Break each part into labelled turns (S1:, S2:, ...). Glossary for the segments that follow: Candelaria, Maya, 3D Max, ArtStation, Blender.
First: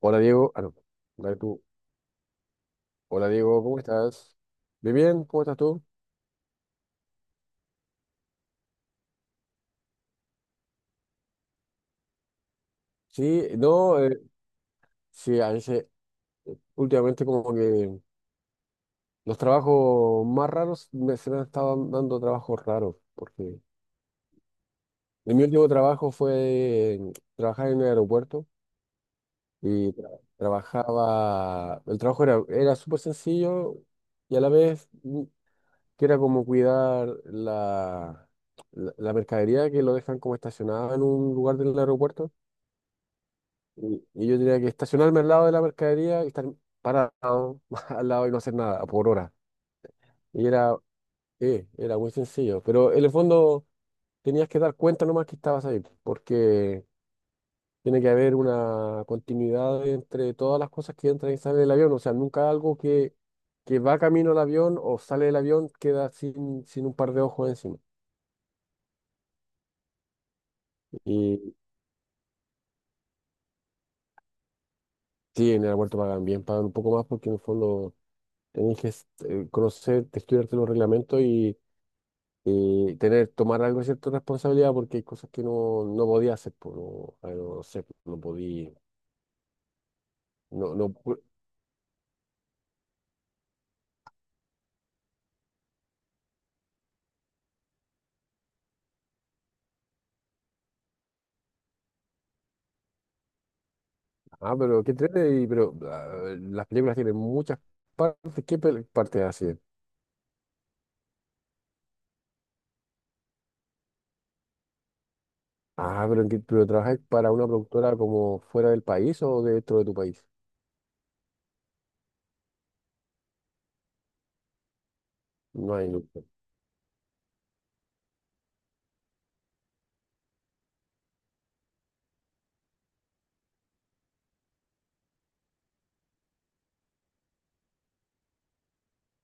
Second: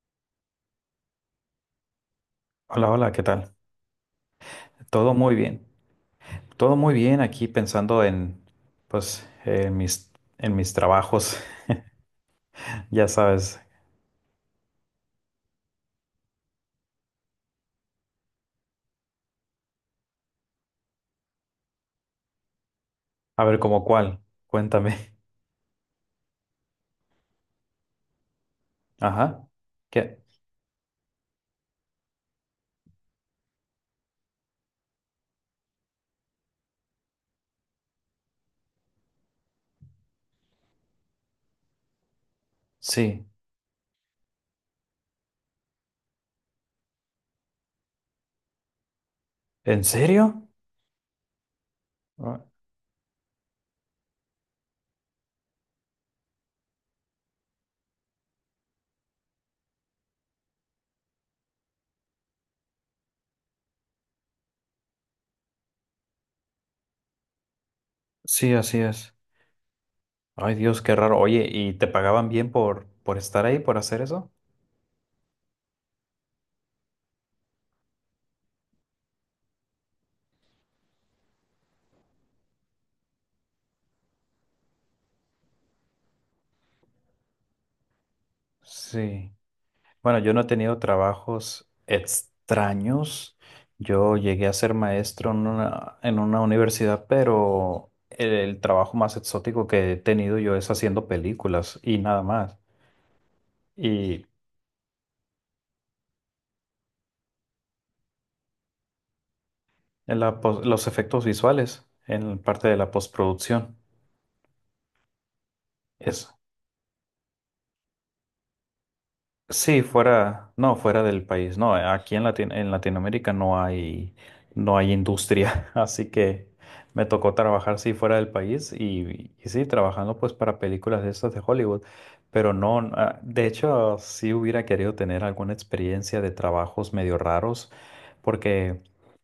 S1: Hola Diego, ah no, dale tú.
S2: Hola, hola, ¿qué
S1: Hola
S2: tal?
S1: Diego, ¿cómo estás? Bien,
S2: Todo
S1: bien,
S2: muy
S1: ¿cómo estás
S2: bien.
S1: tú?
S2: Todo muy bien aquí pensando en, pues, en mis trabajos, ya
S1: Sí,
S2: sabes.
S1: no, sí, a veces últimamente como que los trabajos más raros se me han estado dando trabajos raros,
S2: A ver,
S1: porque
S2: ¿cómo cuál? Cuéntame.
S1: en mi último trabajo fue trabajar en el aeropuerto
S2: Ajá.
S1: y
S2: ¿Qué?
S1: trabajaba. El trabajo era súper sencillo y a la vez que era como cuidar la mercadería que lo dejan como estacionada en un lugar del aeropuerto.
S2: Sí.
S1: Y yo diría que estacionarme al lado de la mercadería y estar parado al lado y no hacer nada por hora.
S2: ¿En
S1: Y
S2: serio?
S1: era muy
S2: Ah,
S1: sencillo. Pero en el fondo tenías que dar cuenta nomás que estabas ahí, porque tiene que haber una continuidad entre todas las cosas que entran y salen del avión. O sea, nunca algo que va camino al avión o sale del avión queda sin un par de ojos encima.
S2: sí, así es. Ay, Dios, qué raro.
S1: Y
S2: Oye, ¿y te pagaban bien por estar ahí, por hacer eso?
S1: sí, en el aeropuerto pagan bien, pagan un poco más porque en el fondo tenés que conocer, estudiarte los reglamentos y tener, tomar algo de cierta responsabilidad porque hay cosas que no podía hacer, pues, no, no sé, pues, no podía,
S2: Sí. Bueno, yo no he
S1: no,
S2: tenido
S1: no, pu-
S2: trabajos extraños. Yo llegué a ser maestro en una universidad, pero el trabajo más exótico que he tenido yo es haciendo películas y nada más. Y
S1: ah, pero qué entrete, y- pero ah, Las películas tienen muchas partes. Partes hacen?
S2: en la los efectos visuales en parte de la postproducción.
S1: Ah, pero,
S2: Es,
S1: pero trabajas para una productora como fuera del país o dentro
S2: Sí,
S1: de tu país?
S2: fuera, no, fuera del país. No, aquí en en Latinoamérica no hay, no hay industria,
S1: No hay
S2: así
S1: nunca.
S2: que me tocó trabajar sí fuera del país y sí, trabajando pues para películas de estas de Hollywood, pero no, ah, de hecho sí hubiera querido tener alguna experiencia de trabajos medio raros, porque,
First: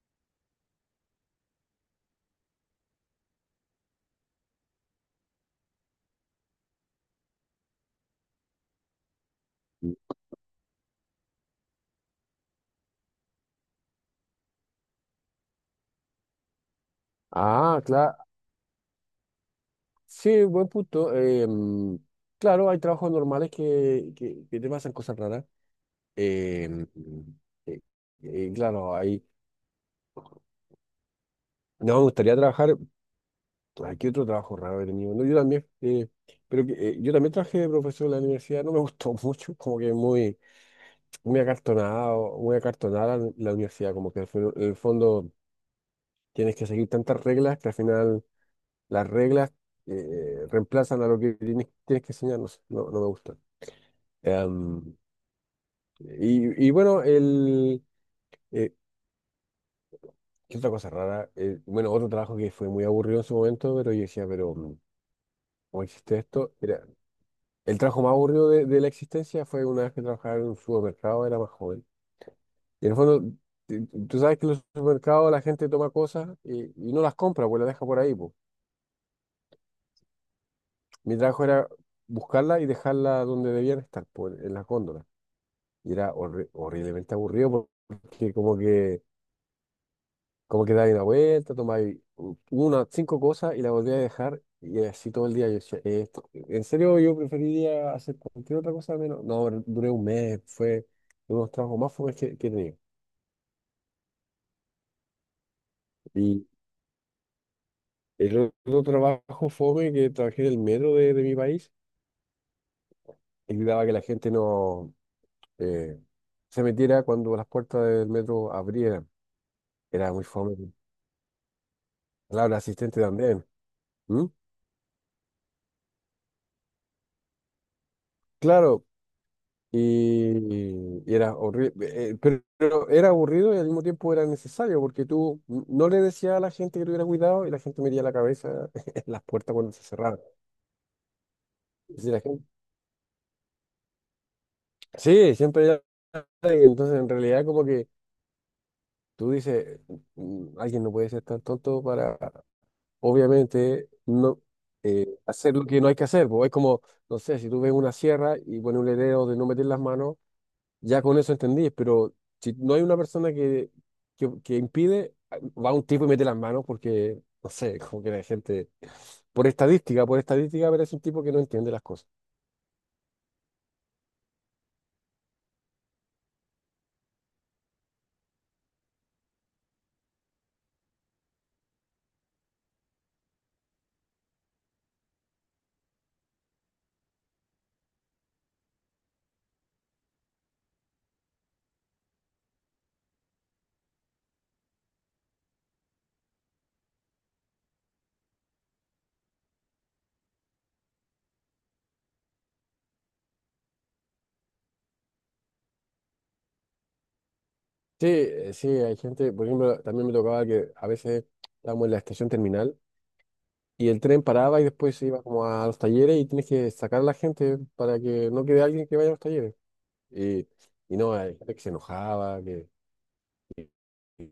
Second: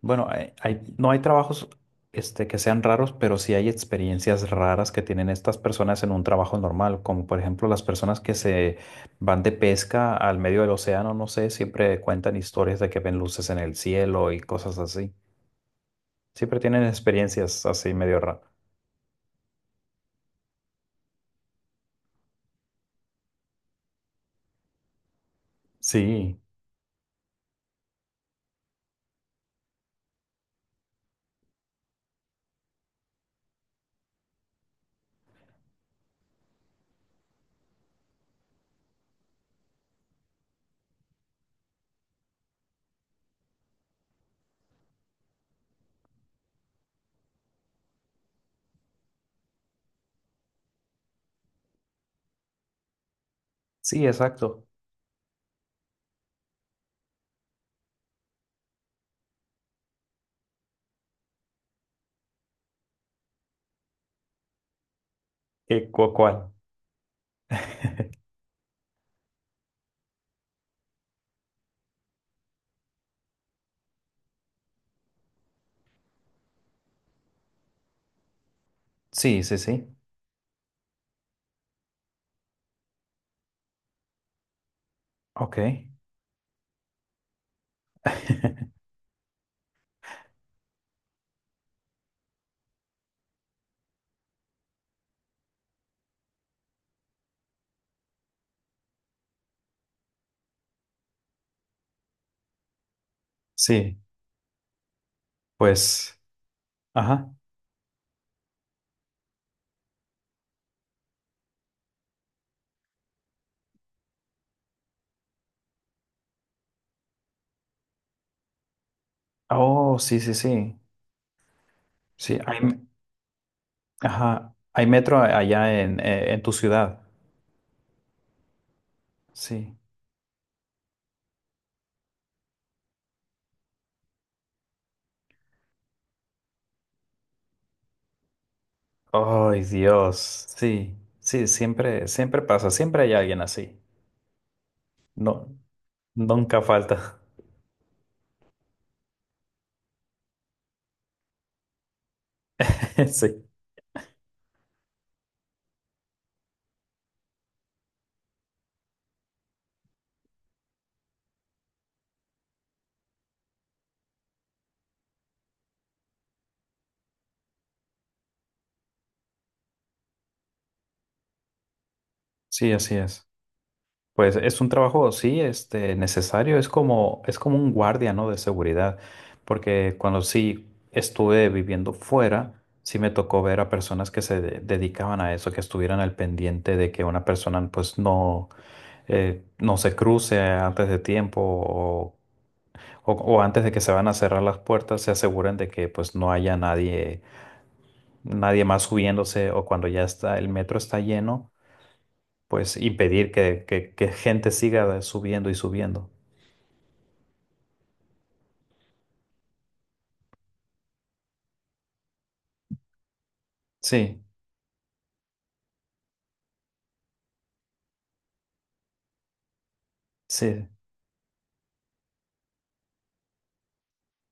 S2: bueno, no hay trabajos este, que sean raros, pero sí hay experiencias raras que tienen estas personas en un trabajo normal, como por ejemplo las personas que se van de pesca al medio del océano, no sé, siempre cuentan historias de que ven luces en el cielo y cosas así. Siempre tienen experiencias
S1: Ah,
S2: así
S1: claro,
S2: medio raras.
S1: sí, buen punto. Claro, hay trabajos normales que te pasan cosas raras.
S2: Sí,
S1: eh, mm, eh, claro, hay. No, me gustaría trabajar. Ay, ¿qué otro trabajo raro he tenido? No, yo también. Yo también trabajé de profesor en la universidad. No me gustó mucho. Como que muy, muy acartonado, muy acartonada la universidad. Como que en el fondo tienes que seguir tantas reglas que al final las reglas reemplazan a lo que tienes que enseñar. No sé, no me gusta.
S2: sí, exacto.
S1: Em, y bueno, eh, ¿qué otra cosa rara? Bueno, otro trabajo que fue muy aburrido en su momento, pero yo decía. ¿Cómo
S2: ¿Qué,
S1: existe
S2: cuál?
S1: esto? El trabajo más aburrido de la existencia fue una vez que trabajaba en un supermercado, era más joven. Y en el fondo, tú sabes que en los supermercados la gente toma cosas y no las compra, pues las deja por ahí, pues.
S2: Sí, sí, sí.
S1: Mi trabajo era buscarlas y dejarlas donde debían estar, pues, en las góndolas.
S2: Ok.
S1: Y era horriblemente aburrido porque como que Como que dais una vuelta, tomáis unas cinco cosas y la volví a dejar y así todo el día. Yo decía, esto, en serio yo preferiría hacer cualquier otra cosa menos. No, duré un mes, fue uno de los trabajos más fomes que he tenido.
S2: Sí, pues,
S1: Y
S2: ajá.
S1: el otro trabajo fome que trabajé en el metro de mi país, evitaba que la gente no eh, se metiera cuando las puertas del metro abrieran.
S2: Oh,
S1: Era
S2: sí,
S1: muy
S2: sí,
S1: fome.
S2: sí. Sí,
S1: Claro,
S2: hay,
S1: asistente también. ¿Mm?
S2: ajá, hay metro allá en tu ciudad.
S1: Claro.
S2: Sí.
S1: Y era horrible, pero era aburrido y al mismo tiempo era necesario porque tú no le decías a la gente que tuviera cuidado y la gente metía la cabeza en las puertas
S2: Ay,
S1: cuando se
S2: Dios.
S1: cerraban.
S2: Sí, sí,
S1: Es
S2: siempre,
S1: decir,
S2: siempre pasa, siempre hay alguien así. No,
S1: sí,
S2: nunca
S1: y entonces, en
S2: falta.
S1: realidad, como que tú dices: "Mm, Alguien no puede ser tan tonto para,
S2: Sí.
S1: obviamente, no hacer lo que no hay que hacer". Pues es como, no sé, si tú ves una sierra y pones un letrero de no meter las manos, ya con eso entendí, pero si no hay una persona que impide, va un tipo y mete las manos porque, no sé, como que la gente, por estadística, pero es un tipo que no entiende las cosas.
S2: Sí, así es. Pues es un trabajo, sí, este, necesario, es como un guardia, ¿no? De seguridad, porque cuando sí estuve viviendo fuera, sí me tocó ver a personas que dedicaban a eso, que estuvieran al pendiente de que una persona pues no, no se cruce antes de tiempo o, o antes de que se van a cerrar las puertas, se aseguren de que pues no haya nadie, nadie más subiéndose o cuando ya está, el metro está lleno pues impedir que, que gente siga subiendo y subiendo.
S1: Sí, sí, hay gente, por ejemplo, también me tocaba que a veces estábamos en la estación terminal y el
S2: Sí,
S1: tren paraba y después se iba como a los talleres y tienes que sacar a la gente para que no quede alguien que vaya a los talleres. Y,
S2: sí,
S1: y no, hay gente que se enojaba, que, que,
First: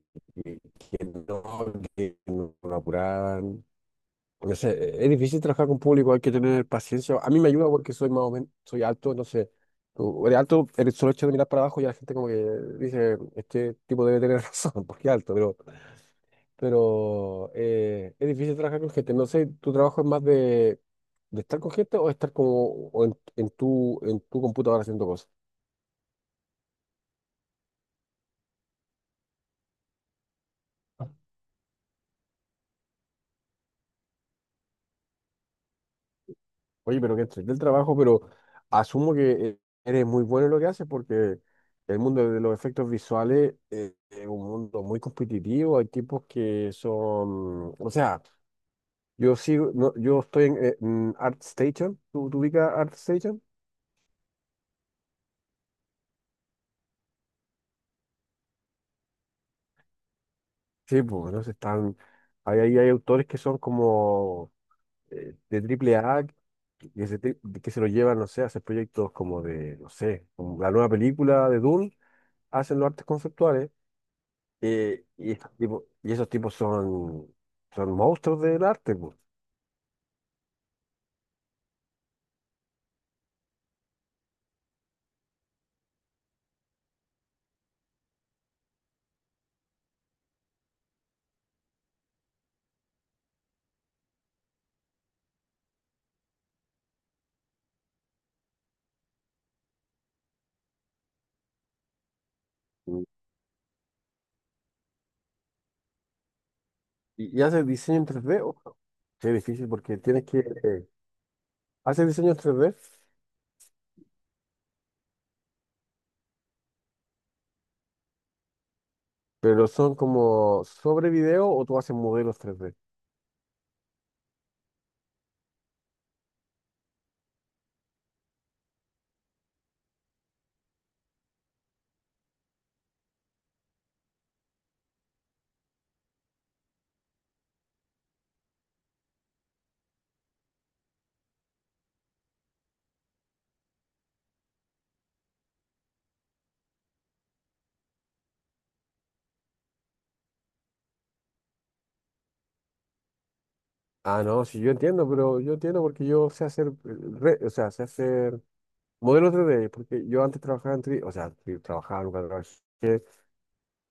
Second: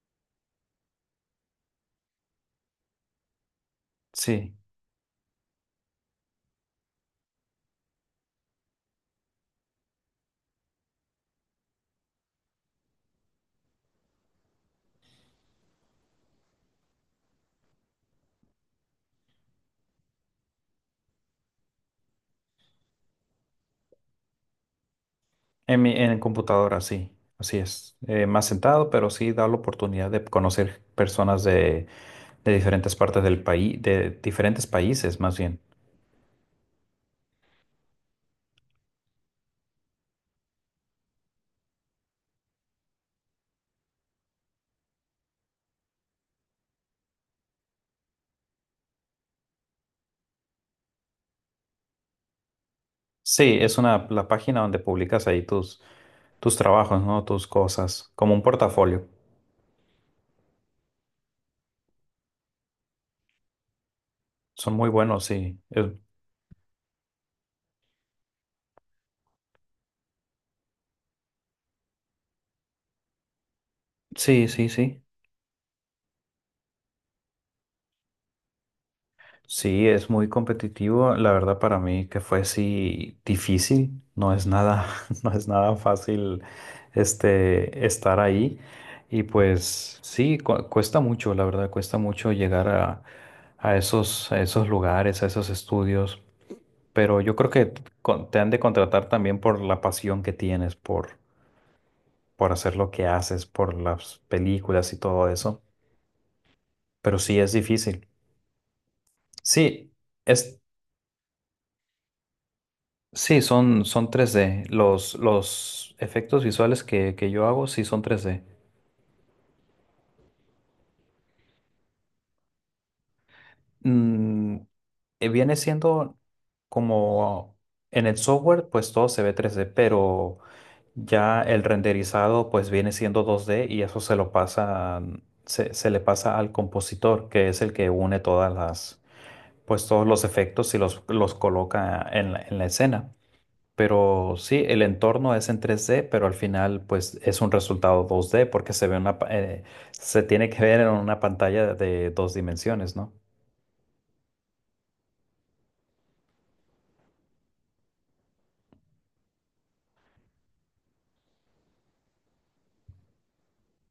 S1: que no, que no lo apuraban.
S2: sí.
S1: No sé, es difícil trabajar con público, hay que tener paciencia. A mí me ayuda porque soy más o menos, soy alto, no sé. Tú eres alto, el solo hecho de mirar para abajo ya la gente como que dice, este tipo debe tener razón, porque es alto, pero es difícil trabajar con gente. No sé, ¿tu trabajo es más de estar con gente o estar como o en tu computadora haciendo cosas?
S2: En computadora, sí. Así es. Más sentado, pero sí da la oportunidad de conocer personas de diferentes partes del país, de diferentes países más bien.
S1: Oye, pero que entregué el trabajo, pero asumo que eh, eres muy bueno en lo que haces porque el mundo de los efectos visuales es un mundo muy competitivo. Hay tipos que son, o sea, yo sigo, no, yo estoy en ArtStation. ¿Tú, tú ubicas ArtStation?
S2: Sí, es una, la página donde publicas ahí tus, tus trabajos, ¿no? Tus cosas, como un portafolio.
S1: Sí, pues, no sé, están, hay autores que son como
S2: Son muy buenos, sí.
S1: de triple A que se, te- que se lo llevan, no.
S2: Sí, sí, sí.
S1: Y, estos tipos, y esos tipos son monstruos del arte, pues.
S2: Sí, es muy competitivo. La verdad para mí que fue sí difícil. No es nada, no es nada fácil este estar ahí. Y pues sí, cuesta mucho, la verdad, cuesta mucho llegar a esos lugares, a esos estudios. Pero yo creo que te han de contratar también por la pasión que tienes, por hacer lo que haces, por las películas y todo eso. Pero sí
S1: Y
S2: es
S1: hace diseño en
S2: difícil.
S1: tres d ojo, sí, es difícil
S2: Sí.
S1: porque tienes que hacer diseño en 3D,
S2: Sí, son, son tres d. Los efectos visuales que yo hago sí son tres d.
S1: pero son como sobre video o tú haces modelos tres d.
S2: Mm, viene siendo como en el software, pues todo se ve tres d, pero ya el renderizado pues viene siendo dos d y eso se lo pasa, mm, se le pasa al compositor, que es el que une todas las, pues todos los efectos y los coloca en la escena. Pero sí, el entorno es en 3D, pero al final pues es un resultado 2D porque se ve una, se tiene que ver en una pantalla de dos dimensiones, ¿no?
S1: Ah, no, sí, yo entiendo, pero yo entiendo porque yo sé hacer, o sea, sé hacer modelos tres d porque yo antes trabajaba en 3D, o sea, sí, trabajaba, nunca trabajé,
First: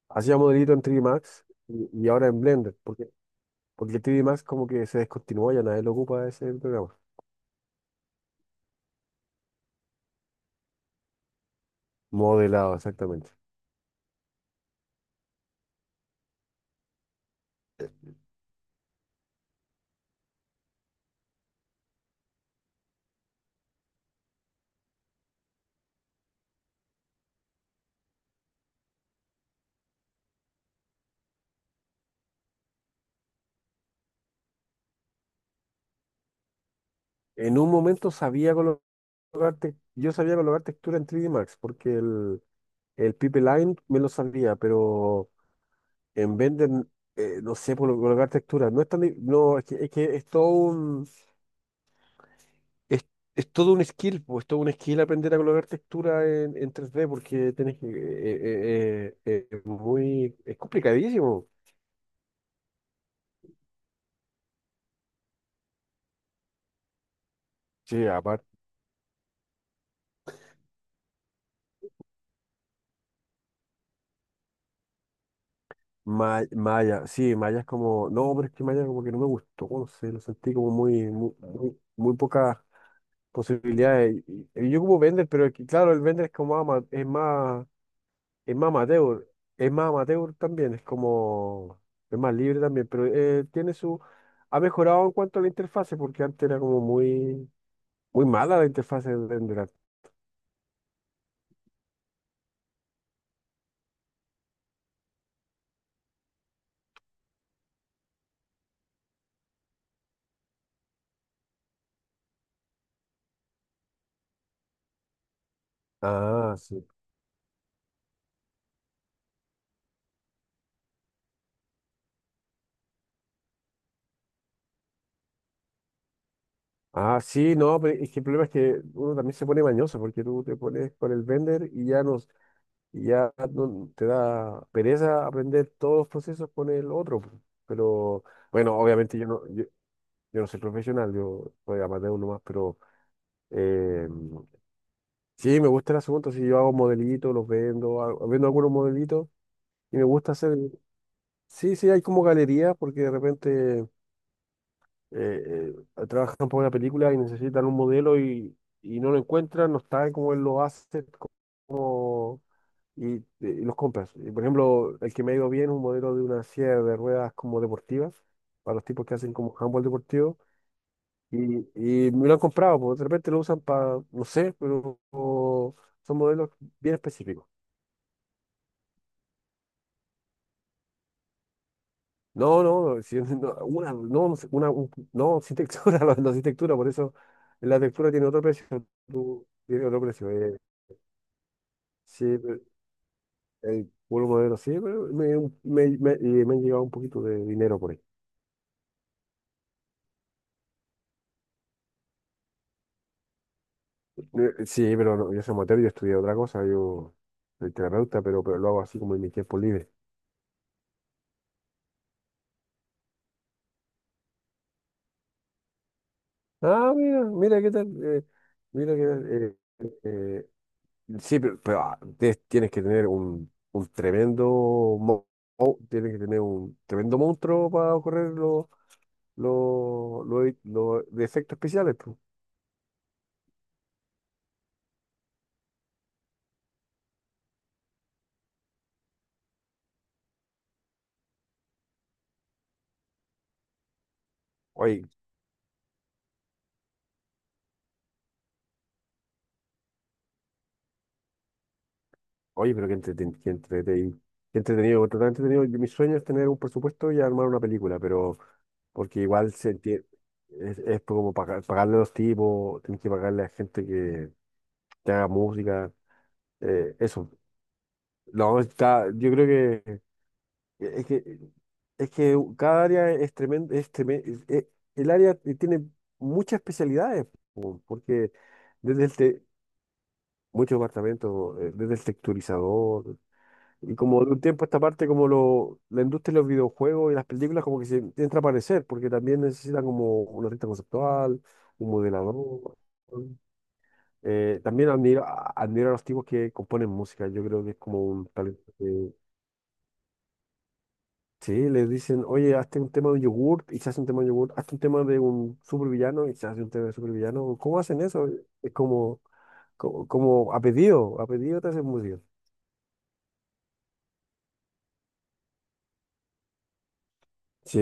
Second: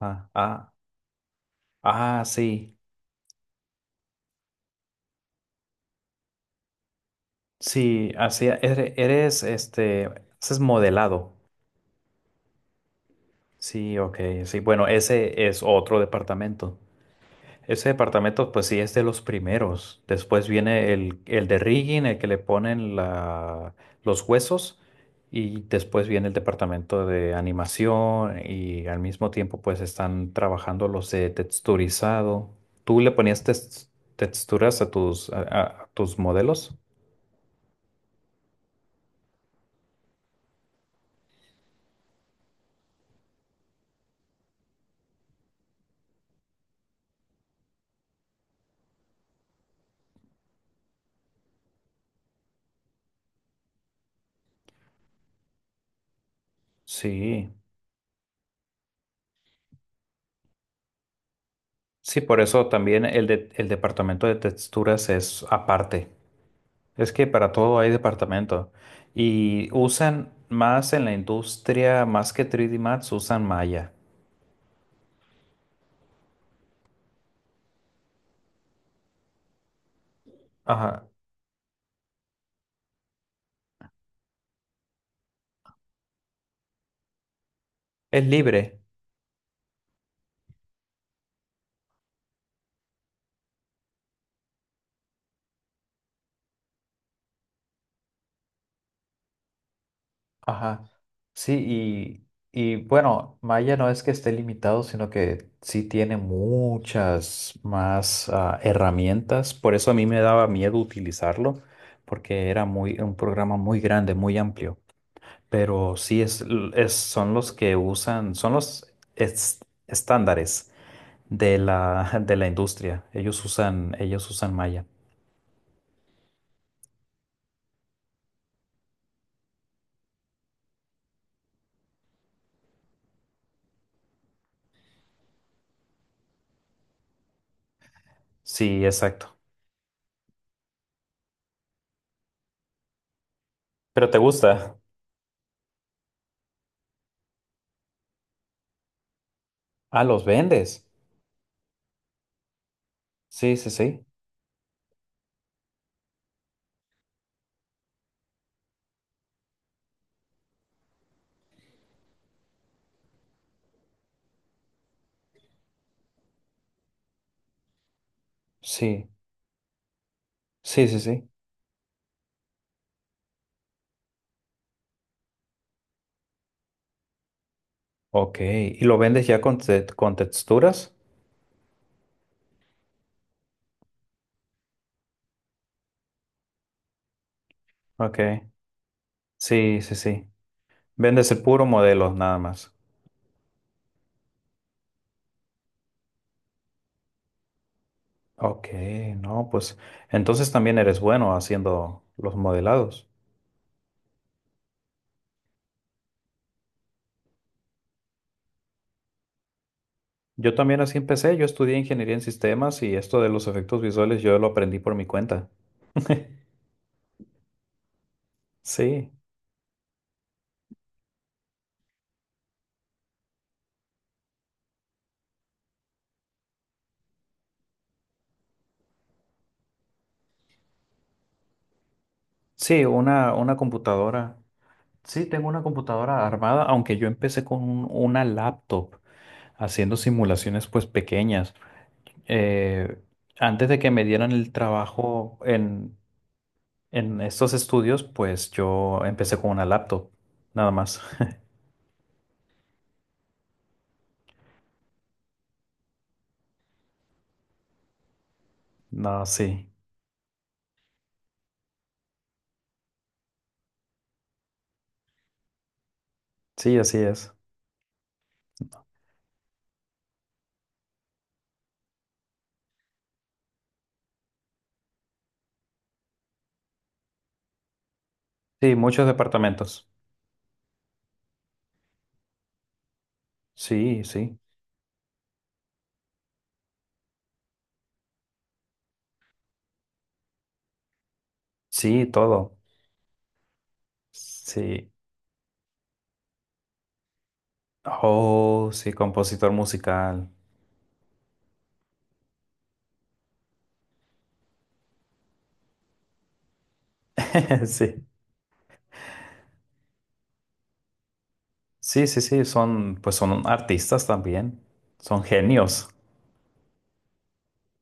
S2: Ah,
S1: hacía
S2: ah,
S1: modelito en 3D Max y
S2: ah,
S1: ahora en
S2: sí,
S1: Blender, porque, porque 3D Max como que se descontinuó, ya nadie lo ocupa ese programa.
S2: sí, así, eres, este, haces modelado.
S1: Modelado, exactamente.
S2: Sí, ok, sí, bueno, ese es otro departamento. Ese departamento, pues sí, es de los primeros. Después viene el de rigging, el que le ponen la, los huesos. Y después viene el departamento de animación y al mismo tiempo pues están trabajando los de texturizado. ¿Tú le ponías texturas a tus, a tus modelos?
S1: En un momento sabía colocar, yo sabía colocar textura en 3D Max porque el Pipeline me lo sabía, pero en Blender, no sé por colocar textura. No es tan, no, es que, es que es, es todo un skill, pues, es todo un skill aprender a colocar textura en 3D
S2: Sí.
S1: porque tenés que, es muy, es complicadísimo.
S2: Sí, por eso también el departamento de texturas es aparte. Es que para todo hay
S1: Sí,
S2: departamento. Y usan más en la industria, más que 3D Max, usan Maya.
S1: Maya, sí, Maya es como, no, pero es que Maya como que no me gustó, no sé, lo sentí como muy,
S2: Ajá.
S1: muy, muy, muy pocas posibilidades. Y yo como vender, pero es que, claro, el vender es como
S2: Es
S1: es más
S2: libre.
S1: amateur, es más amateur también, es como, es más libre también, pero tiene su, ha mejorado en cuanto a la interfase, porque antes era como muy, muy mala la interfase de vender.
S2: Ajá. Sí, y bueno, Maya no es que esté limitado, sino que sí tiene muchas más ah, herramientas. Por eso a mí me daba miedo utilizarlo, porque era muy, un programa muy grande, muy amplio. Pero sí es,
S1: Ah, sí.
S2: son los que usan, son los estándares de la, de la industria. Ellos usan malla.
S1: Ah, sí, no, pero es que el problema es que uno también se pone mañoso porque tú te pones con el vender y ya no, te da pereza aprender todos los procesos con el otro, po. Pero bueno,
S2: Sí,
S1: obviamente yo
S2: exacto.
S1: no, yo no soy profesional, yo soy amateur nomás, pero eh,
S2: ¿Pero te gusta?
S1: sí, me gusta el asunto. Si yo hago modelitos, los vendo, vendo algunos modelitos y
S2: Ah,
S1: me
S2: los
S1: gusta hacer.
S2: vendes.
S1: Sí, sí, hay como galerías porque de
S2: Sí, sí,
S1: repente
S2: sí.
S1: trabajan por una película y necesitan un modelo y no lo encuentran, no saben cómo él lo hace. Y, y los compras. Y, por ejemplo, el que me ha ido bien es un modelo de una silla de ruedas como deportivas, para los tipos
S2: Sí,
S1: que hacen como handball deportivo.
S2: sí, sí, sí.
S1: Y, y me lo han comprado, porque de repente lo usan para, no sé, pero son modelos bien específicos.
S2: Ok. ¿Y lo vendes ya con, con texturas?
S1: No, no, no, no, una, no, no sé, una, no, sin textura, no, no, sin textura, por eso la textura
S2: Ok.
S1: tiene otro precio,
S2: Sí,
S1: tiene
S2: sí,
S1: otro
S2: sí.
S1: precio.
S2: Vendes el puro modelo, nada
S1: Sí, pero,
S2: más.
S1: por un modelo, sí, pero y me han llegado un poquito de dinero por ahí.
S2: Ok, no, pues entonces también eres bueno haciendo los modelados.
S1: Sí, pero no, yo soy amateur, yo estudié otra cosa, yo soy terapeuta, pero lo hago así como en mi tiempo libre.
S2: Yo también así empecé, yo estudié ingeniería en sistemas y esto de los efectos visuales yo lo aprendí por mi cuenta.
S1: Ah, mira, mira qué tal, mira qué
S2: Sí.
S1: tal. Eh, sí, pero, ah, tienes que tener un tremendo, mo- tienes que tener un tremendo monstruo para correr los de efectos especiales, pues.
S2: Sí, una computadora. Sí, tengo una computadora armada, aunque yo empecé con una laptop haciendo simulaciones pues pequeñas. Eh, antes de que me dieran el
S1: Oye,
S2: trabajo en estos estudios, pues yo empecé con una laptop, nada más.
S1: Oye, pero qué entretenido, entretenido. Yo... Mi sueño es tener un presupuesto y armar una película, pero
S2: No,
S1: porque
S2: sí,
S1: es como pagarle a los tipos, tienes que pagarle a gente que haga música,
S2: sí, así
S1: eso.
S2: es.
S1: No, está, yo creo que es que es que cada área es tremendo, es el área tiene muchas especialidades, po, porque
S2: Sí,
S1: desde
S2: muchos
S1: el te-
S2: departamentos.
S1: muchos departamentos, desde el texturizador. Y
S2: Sí,
S1: como de
S2: sí,
S1: un tiempo a esta parte, como lo, la industria de los videojuegos y las películas como que se entra a aparecer, porque también necesita como un artista conceptual, un
S2: sí, todo.
S1: modelador.
S2: Sí.
S1: También admiro, admiro a los tipos que componen música. Yo creo que es como un talento
S2: Oh, sí,
S1: que...
S2: compositor musical.
S1: Sí, les dicen, oye, hazte un tema de un yogurt y se hace un tema de yogurt, hazte un tema de un supervillano y se hace un tema de supervillano. ¿Cómo hacen
S2: Sí.
S1: eso? Es como, como, como a pedido te hacen
S2: Sí,
S1: música.
S2: sí, sí, son, pues son artistas también, son genios.
S1: Sí,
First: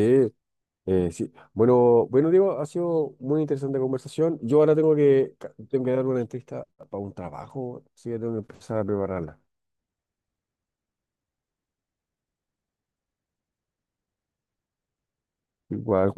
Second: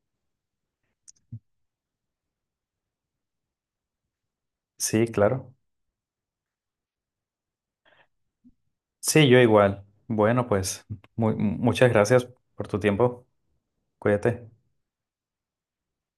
S1: Sí. Bueno, bueno, Diego, ha sido muy interesante conversación. Yo ahora tengo
S2: Sí,
S1: que,
S2: claro.
S1: tengo que dar una entrevista para un trabajo, así que tengo que empezar a
S2: Sí, yo
S1: prepararla.
S2: igual. Bueno, pues muchas gracias por tu tiempo. Cuídate.
S1: Igual,